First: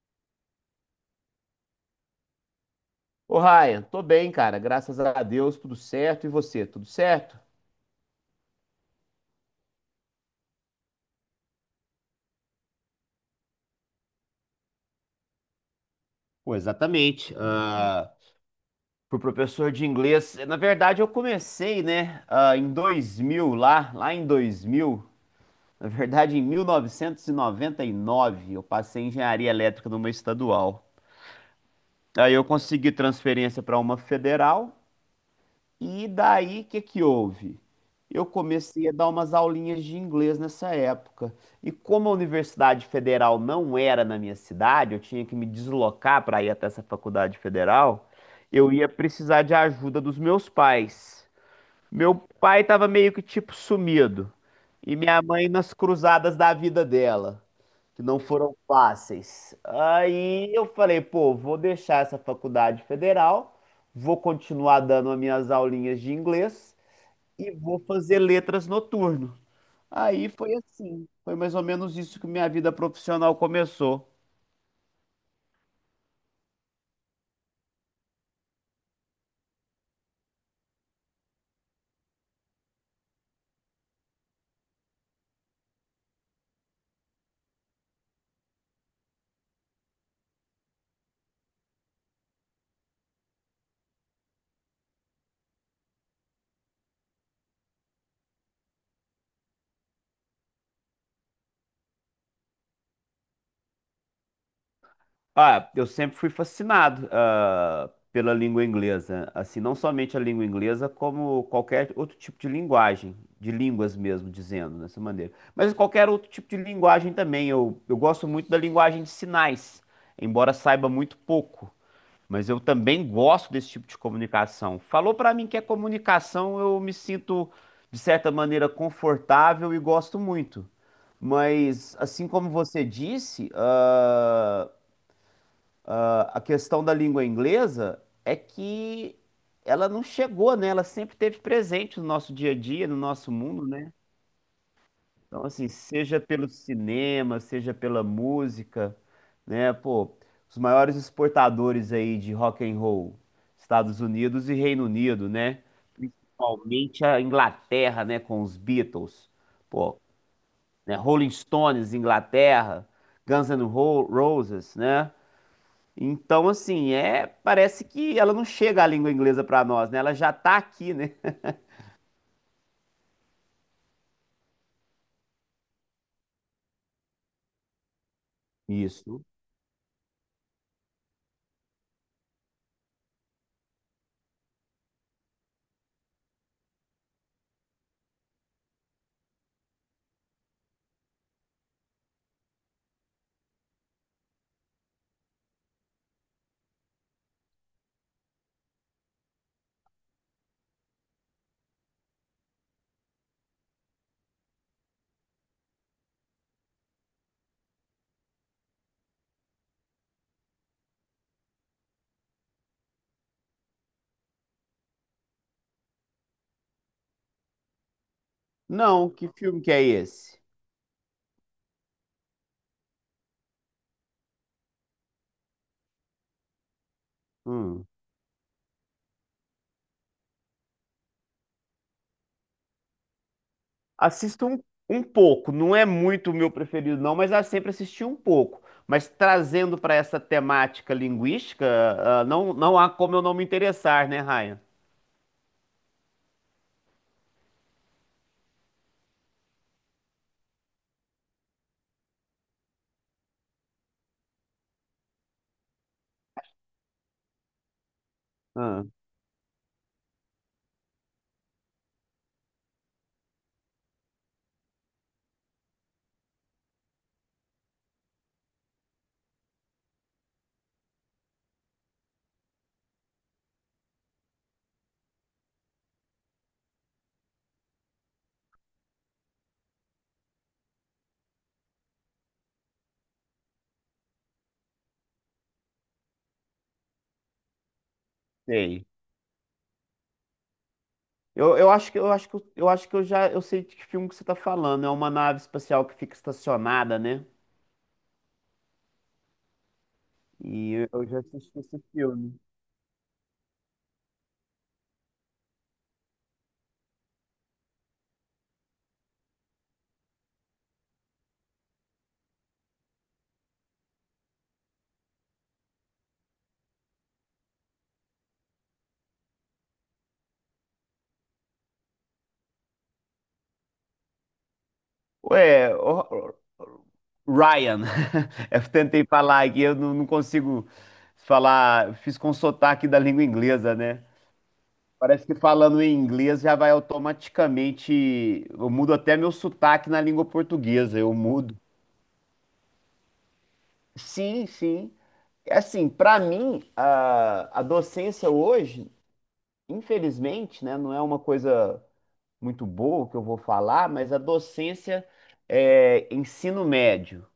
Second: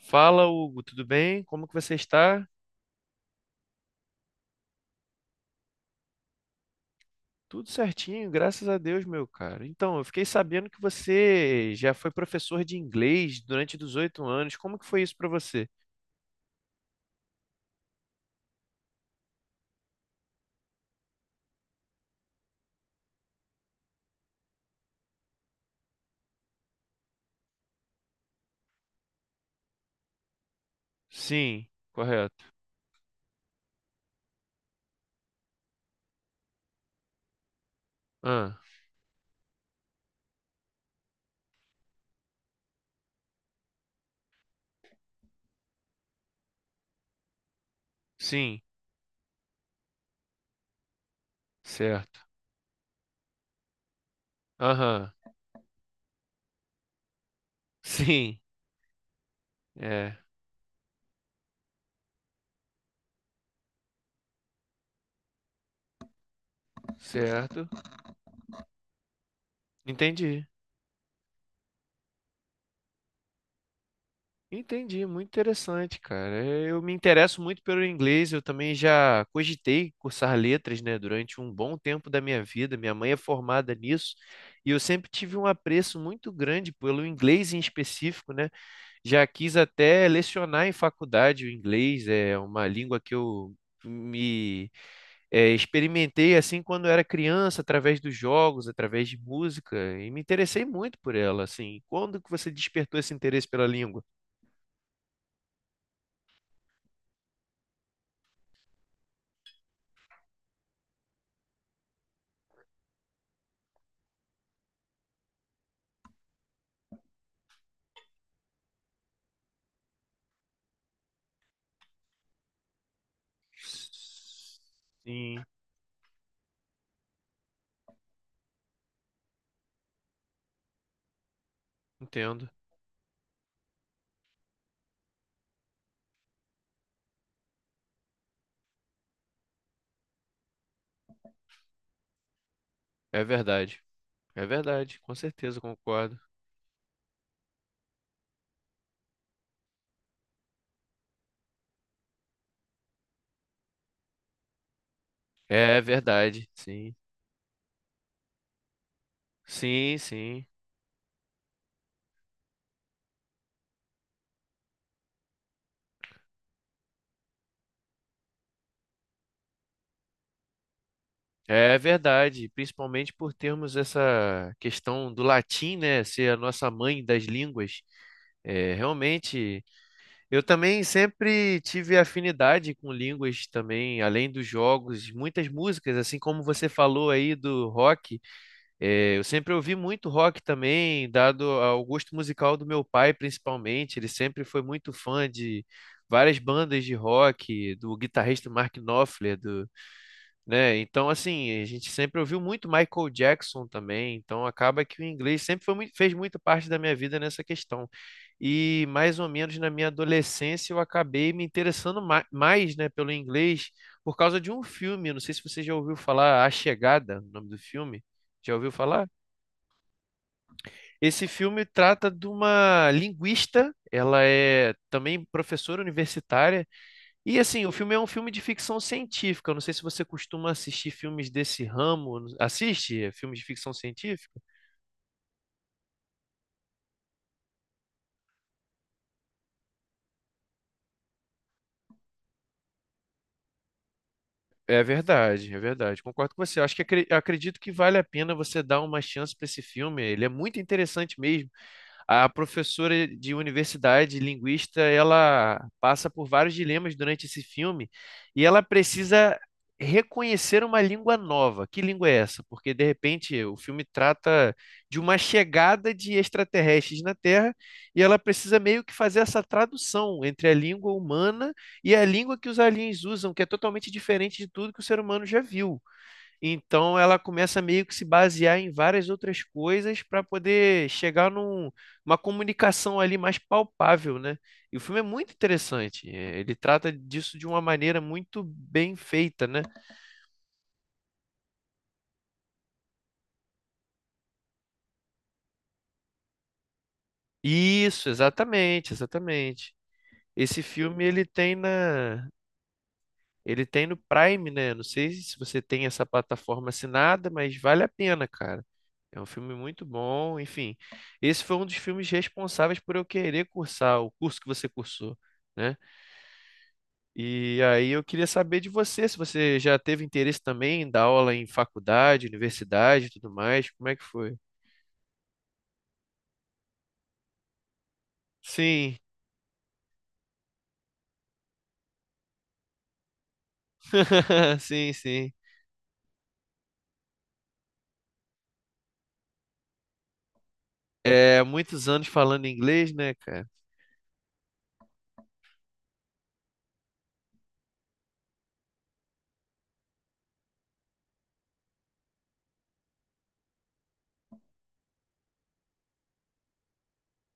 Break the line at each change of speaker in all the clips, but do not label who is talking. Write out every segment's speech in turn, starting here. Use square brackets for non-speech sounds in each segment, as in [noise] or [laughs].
Fala, Hugo, tudo bem? Como que você está?
Ô, Ryan, tô bem, cara. Graças a Deus, tudo certo. E você, tudo certo?
Tudo certinho, graças a Deus, meu cara. Então, eu fiquei sabendo que você já foi professor de inglês durante 18 anos. Como que foi isso para você?
Pô, exatamente. Fui professor de inglês. Na verdade, eu comecei, né, em 2000, lá em 2000. Na verdade, em mil novecentos e noventa e nove, eu passei em engenharia elétrica numa estadual.
Sim,
Aí
correto.
eu consegui transferência para uma federal. E daí, o que que houve? Eu
Ah,
comecei a dar umas aulinhas de inglês nessa época. E como a Universidade Federal não era na minha cidade, eu tinha que me deslocar para ir até essa faculdade federal,
sim,
eu ia precisar de ajuda dos meus pais. Meu
certo.
pai estava meio que tipo sumido, e
Aham,
minha mãe nas cruzadas da vida dela que não
sim,
foram fáceis.
é,
Aí eu falei, pô, vou deixar essa faculdade federal, vou continuar dando as minhas aulinhas de inglês e
certo.
vou fazer letras noturno. Aí
Entendi.
foi assim, foi mais ou menos isso que minha vida profissional começou.
Entendi, muito interessante, cara. Eu me interesso muito pelo inglês, eu também já cogitei cursar letras, né, durante um bom tempo da minha vida. Minha mãe é formada nisso, e eu sempre tive um apreço muito grande pelo inglês em específico, né? Já quis até lecionar em faculdade o inglês, é uma língua que me experimentei assim quando era criança, através dos jogos, através de música, e me interessei muito por ela, assim. Quando que você despertou esse interesse pela língua?
Eu sempre fui fascinado, pela língua inglesa. Assim, não somente a língua inglesa, como qualquer outro tipo de linguagem, de línguas mesmo, dizendo dessa maneira. Mas qualquer outro tipo de linguagem também. Eu gosto muito da linguagem de sinais, embora saiba muito pouco. Mas eu também gosto desse tipo de comunicação. Falou pra
Sim,
mim que é comunicação, eu me sinto, de certa maneira, confortável e gosto muito. Mas, assim
entendo.
como você disse, a questão da língua inglesa é que ela não chegou, né? Ela sempre esteve presente no nosso dia a dia, no
É
nosso mundo,
verdade.
né?
É verdade, com
Então,
certeza
assim, seja
concordo.
pelo cinema, seja pela música, né? Pô, os maiores exportadores aí de rock and roll, Estados Unidos e Reino Unido, né?
É verdade, sim.
Principalmente a Inglaterra, né? Com os Beatles,
Sim,
pô,
sim.
né? Rolling Stones, Inglaterra, Guns N' Roses, né? Então, assim, é, parece que ela não chega à língua inglesa para nós, né? Ela já tá aqui, né?
É verdade, principalmente por termos essa questão do latim, né, ser a nossa mãe das línguas. É,
Isso.
realmente, eu também sempre tive afinidade com línguas também, além dos jogos, muitas músicas, assim como você falou aí do rock. É, eu sempre ouvi muito rock também, dado ao gosto musical do meu pai, principalmente. Ele sempre foi muito fã de várias bandas de rock, do guitarrista Mark Knopfler, do, né? Então, assim, a gente sempre ouviu muito Michael Jackson também. Então, acaba que o inglês sempre foi fez muito parte da minha vida nessa questão. E mais ou menos na minha adolescência eu acabei me interessando mais, né, pelo inglês por causa de um filme. Eu Não sei se você já ouviu falar A Chegada, o nome do filme. Já ouviu falar?
Não, que filme que é esse?
Esse filme trata de uma linguista, ela é também professora universitária, e assim, o
Hum.
filme é um filme de ficção científica. Eu não sei se você costuma assistir filmes desse ramo. Assiste filmes de ficção científica?
Assisto um pouco, não é muito o meu preferido, não, mas eu sempre assisti um pouco. Mas trazendo para essa temática linguística, não, não há como eu não me interessar, né, Ryan?
É verdade, é verdade. Concordo com você. Eu Acho que acredito que vale a pena você dar uma chance para esse filme. Ele é muito interessante mesmo. A professora de universidade, linguista, ela passa por vários dilemas durante esse filme e ela
Ah,
precisa reconhecer uma língua nova. Que língua é essa? Porque, de repente, o filme trata de uma chegada de extraterrestres na Terra e ela precisa meio que fazer essa tradução entre a língua humana e a língua que os aliens usam, que é totalmente diferente de tudo que o ser humano já viu. Então ela começa meio que se basear em várias outras coisas para poder chegar numa comunicação ali mais palpável, né? E o filme é muito interessante. Ele trata disso de uma maneira muito
sei.
bem feita, né?
Eu acho que eu já eu sei de que filme que você está falando. É uma nave espacial que fica estacionada, né?
Isso, exatamente, exatamente. Esse
E eu
filme
eu já
ele tem
assisti esse
na
filme.
Ele tem no Prime, né? Não sei se você tem essa plataforma assinada, mas vale a pena, cara. É um filme muito bom, enfim. Esse foi um dos filmes responsáveis por eu querer cursar o curso que você cursou, né? E aí eu queria saber de você, se você já teve interesse também em dar aula em faculdade, universidade e tudo mais, como é que foi?
Ué, Ryan. [laughs] Eu
Sim,
tentei falar aqui, eu não consigo falar. Fiz com sotaque da língua inglesa, né?
[laughs] sim,
Parece
sim.
que falando em inglês já vai automaticamente. Eu mudo até meu sotaque na língua portuguesa, eu
É,
mudo.
muitos anos falando inglês, né, cara?
Sim, sim. Assim, para mim, a docência hoje, infelizmente, né, não é uma coisa muito boa que eu vou falar, mas a docência é ensino médio,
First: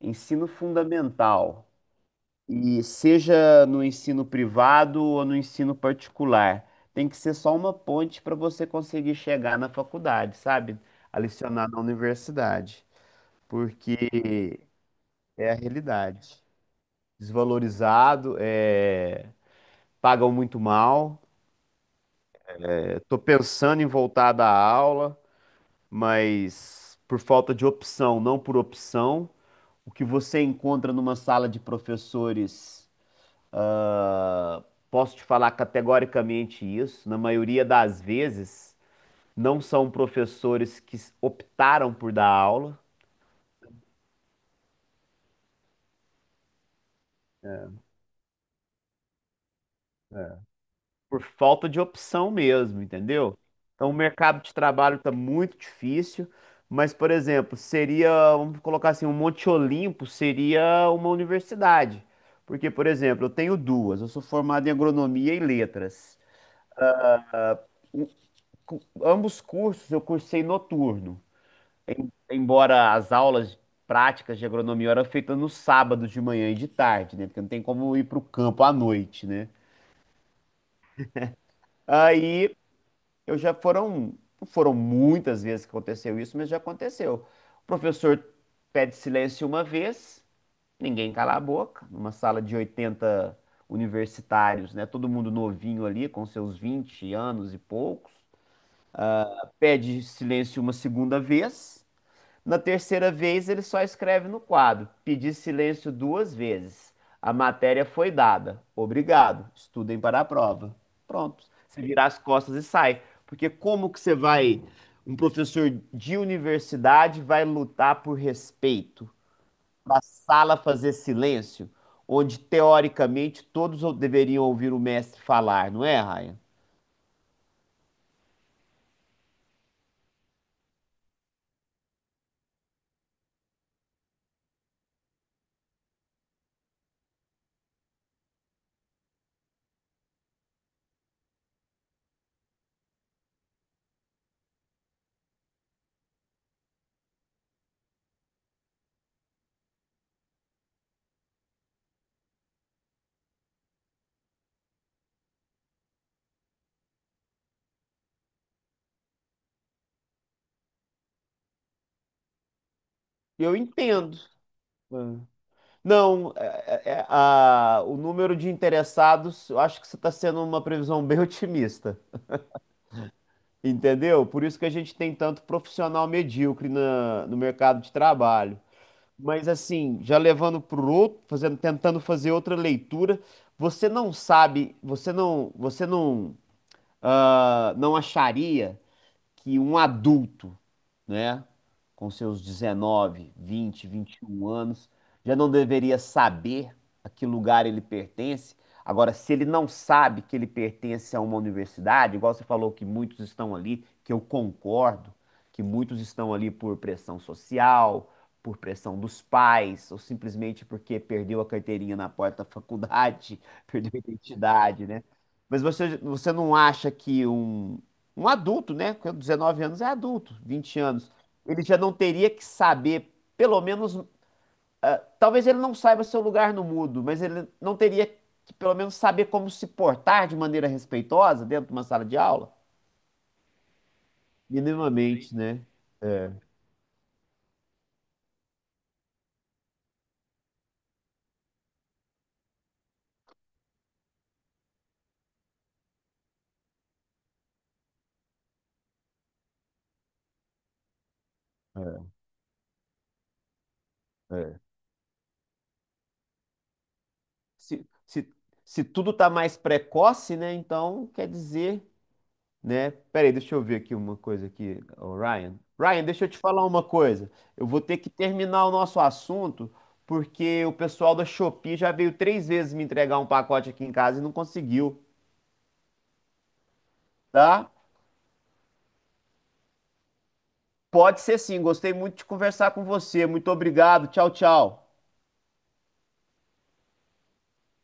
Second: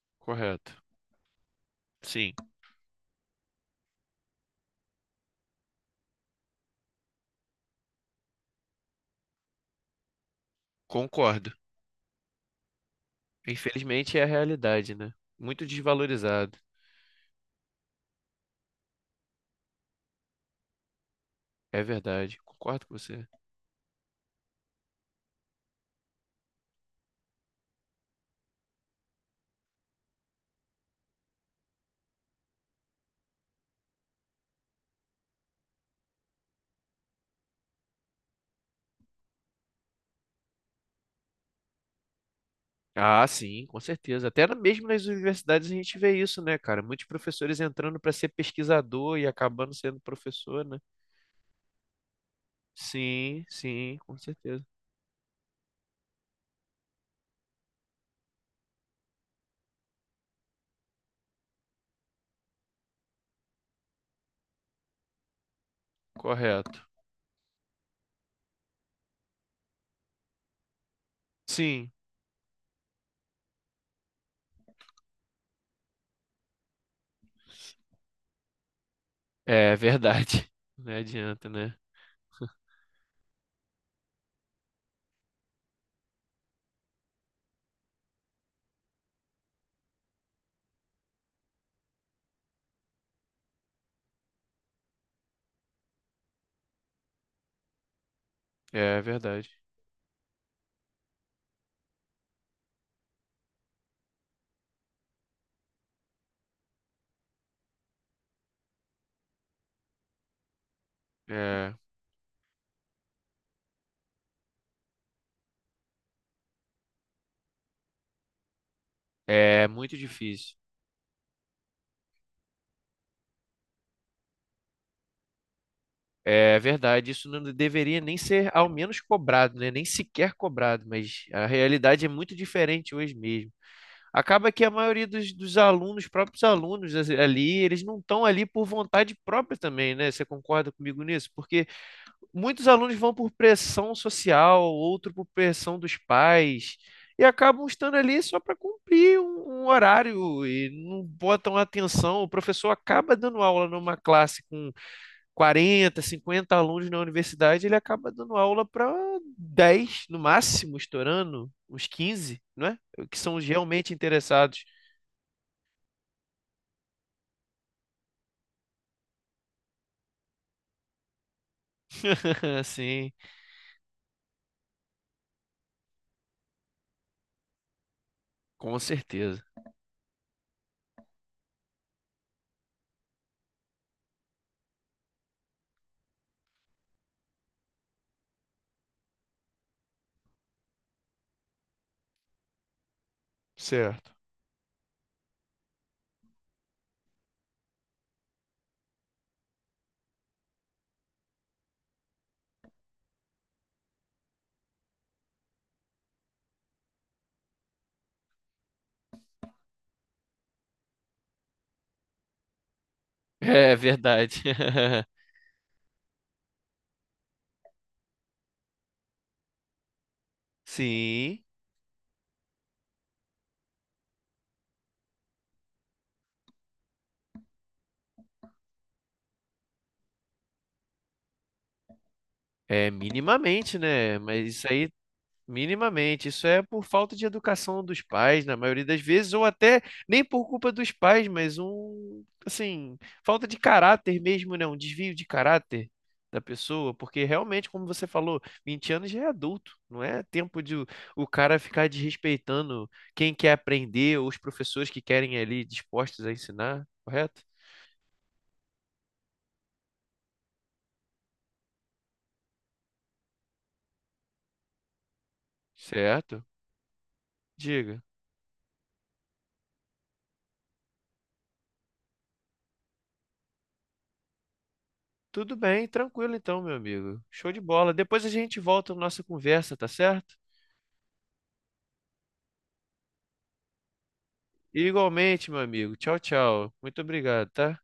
ensino
Correto.
fundamental.
Sim,
E seja no ensino privado ou no ensino particular, tem que ser só uma ponte para você conseguir chegar na faculdade, sabe? A
concordo.
lecionar na universidade,
Infelizmente é a
porque
realidade, né?
é a
Muito
realidade.
desvalorizado.
Desvalorizado, é, pagam muito mal.
É verdade, concordo com
Estou
você.
pensando em voltar da aula, mas por falta de opção, não por opção. O que você encontra numa sala de professores? Ah, Posso te falar categoricamente isso. Na maioria das vezes, não são professores que optaram por dar aula,
Ah, sim, com certeza. Até mesmo nas universidades a gente vê isso, né, cara? Muitos professores entrando para ser pesquisador e acabando sendo professor, né?
por falta de opção mesmo, entendeu?
Sim,
Então, o
sim, com
mercado de
certeza.
trabalho está muito difícil. Mas, por exemplo, seria, vamos colocar assim, um Monte Olimpo seria uma universidade. Porque, por exemplo, eu tenho duas. Eu sou formado em agronomia e letras.
Correto.
O- Ambos cursos eu cursei noturno.
Sim,
Embora as aulas práticas de agronomia eram feitas no sábado de manhã e de tarde, né? Porque não tem como ir para o campo à noite, né?
é verdade. [laughs] Não adianta, né?
Aí eu já foram, não foram muitas vezes que aconteceu isso, mas já aconteceu. O professor pede silêncio uma vez, ninguém cala a boca, numa sala de 80 universitários, né? Todo mundo novinho ali, com seus 20 anos e poucos.
É verdade.
Pede silêncio uma segunda vez. Na terceira vez, ele só escreve no quadro: Pedi silêncio duas vezes. A matéria foi dada. Obrigado. Estudem para a prova. Pronto.
É,
Você vira as costas e sai. Porque como que você vai, um professor de universidade vai lutar por respeito,
é muito
para a
difícil.
sala fazer silêncio, onde teoricamente todos deveriam ouvir o mestre falar, não é, Raia?
É verdade. Isso não deveria nem ser, ao menos, cobrado, né? Nem sequer cobrado, mas a realidade é muito diferente hoje mesmo. Acaba que a maioria dos alunos, próprios alunos ali, eles não estão ali por vontade própria também, né? Você concorda comigo nisso? Porque muitos alunos vão por pressão social, outro por pressão dos pais, e acabam estando ali só para cumprir um horário e não botam atenção. O professor acaba dando aula numa classe com 40, 50 alunos na universidade, ele acaba dando aula para 10 no máximo, estourando, uns 15, não é? Que são os
Eu
realmente
entendo.
interessados.
Não, o número de interessados, eu acho que você está sendo uma previsão bem [laughs] otimista,
[laughs] Sim,
entendeu? Por isso que a gente tem tanto profissional medíocre no mercado de trabalho.
com certeza.
Mas assim, já levando para o outro, fazendo, tentando fazer outra leitura, você não sabe, você não, não acharia que um adulto, né, com seus 19, 20,
Certo.
21 anos, já não deveria saber a que lugar ele pertence. Agora, se ele não sabe que ele pertence a uma universidade, igual você falou que muitos estão ali, que eu concordo, que muitos estão ali por pressão social, por pressão dos pais, ou simplesmente porque perdeu a carteirinha na porta da faculdade, [laughs]
É
perdeu a
verdade.
identidade, né?
[laughs]
Mas você não acha que um adulto, né? Com 19 anos é adulto, 20 anos.
Sim,
Ele já não teria que saber, pelo menos, talvez ele não saiba seu lugar no mundo, mas ele não teria que, pelo menos, saber como se portar de maneira respeitosa dentro de uma sala de aula?
é minimamente, né? Mas isso aí
Minimamente, né?
Minimamente, isso é por falta de educação dos pais, na maioria das vezes, ou até nem por culpa dos pais, mas um, assim, falta de caráter mesmo, né? Um desvio de caráter da pessoa, porque realmente, como você falou, 20 anos já é adulto, não é tempo de o cara ficar desrespeitando quem quer aprender ou os
É.
professores que querem ali dispostos a ensinar, correto?
Se, se, se tudo está mais precoce, né? Então quer dizer, né? Peraí, deixa eu ver aqui uma coisa aqui, ô, Ryan. Ryan, deixa eu te
Certo?
falar uma coisa. Eu vou ter
Diga.
que terminar o nosso assunto porque o pessoal da Shopee já veio três vezes me entregar um pacote aqui em casa e não conseguiu,
Tudo bem, tranquilo então, meu amigo. Show de
tá?
bola. Depois a gente volta na nossa conversa, tá certo?
Pode ser sim. Gostei muito de conversar com você. Muito obrigado. Tchau, tchau.
Igualmente, meu amigo. Tchau, tchau. Muito obrigado, tá?